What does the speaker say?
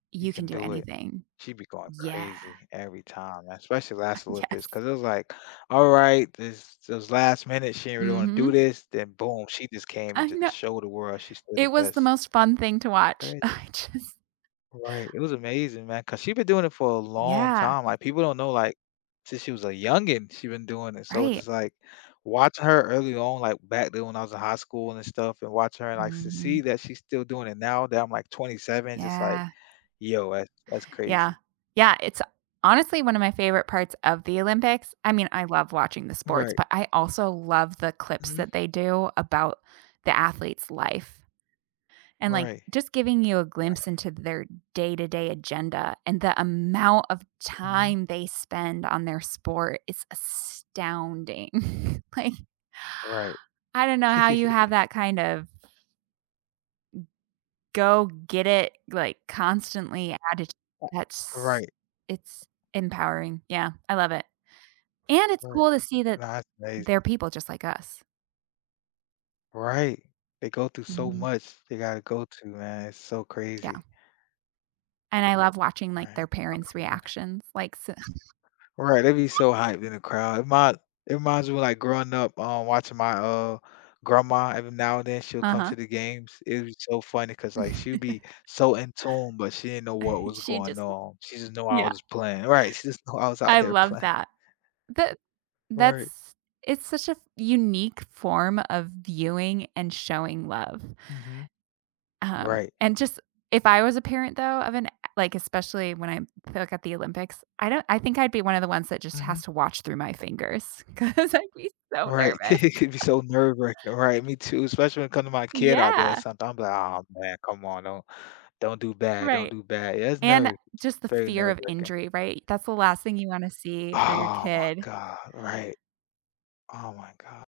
You You can can do do it. anything, She'd be going yeah. crazy every time, especially last Olympics Yes. 'cause it was, like, all right, this this was last minute, she didn't really wanna do Mhm. this, then boom, she just came I and know just showed the world she's still the it was the best. most fun thing to watch. Crazy. I just Right, it was amazing, man, 'cause she's been doing it for a long Yeah. time. Like, people don't know, like, since she was a youngin, she's been doing it. So it's Right. just, like, watching her early on, like, back then when I was in high school and stuff and watching her and, like, to see Mhm. that she's still doing it now that I'm, like, 27, just, like, Yeah. yo, that's that's Yeah, crazy. yeah, it's honestly one of my favorite parts of the Olympics. I mean, I love watching the sports, Right. but, I also love the clips Mhm. that they do about the athlete's life. And, like, Right, just giving you a glimpse right. into their day to day agenda, and the amount of Mhm. time they spend on their sport is astounding, like Right. I don't know how you have that kind of M go get it, like, constantly added, A that's Right. it's empowering, yeah, I love it. And it's Right, cool to see that that's amazing. there're people just like us. Right, they go through so Mhm. much they gotta go through, man, it's so Yeah. crazy. And I love watching, like, Right. their parents' reactions, like, s Right, they'd be so hyped in the crowd. It mind it reminds me, like, growing up, um, watching my, uh, grandma, every now and then she'll come Uh-huh. to the games. It was so funny 'cause, like, she'd be so in tune, but she didn't know what was She going just on. She just knew I yeah. was playing right, she just knew I was out I there love playing. that. That Right. that's it's such a f unique form of viewing and showing love. Mhm. Um, Right. and just if I was a parent though, of an like, especially when I look at the Olympics, I don't I think I'd be one of the ones that just has Mhm. to watch through my fingers, 'cause I'd be so Right. nervous. It could be so nerve-wracking, right, me too, especially when it comes to my kid out there Yeah. that's I'm, like, "Oh, man, come on, don't don't do bad, don't Right, do bad." It's and nerve just the very fear of nerve-wracking. injury, right? That's the last thing you wanna see for your Oh, my kid. god, right. Oh, my God.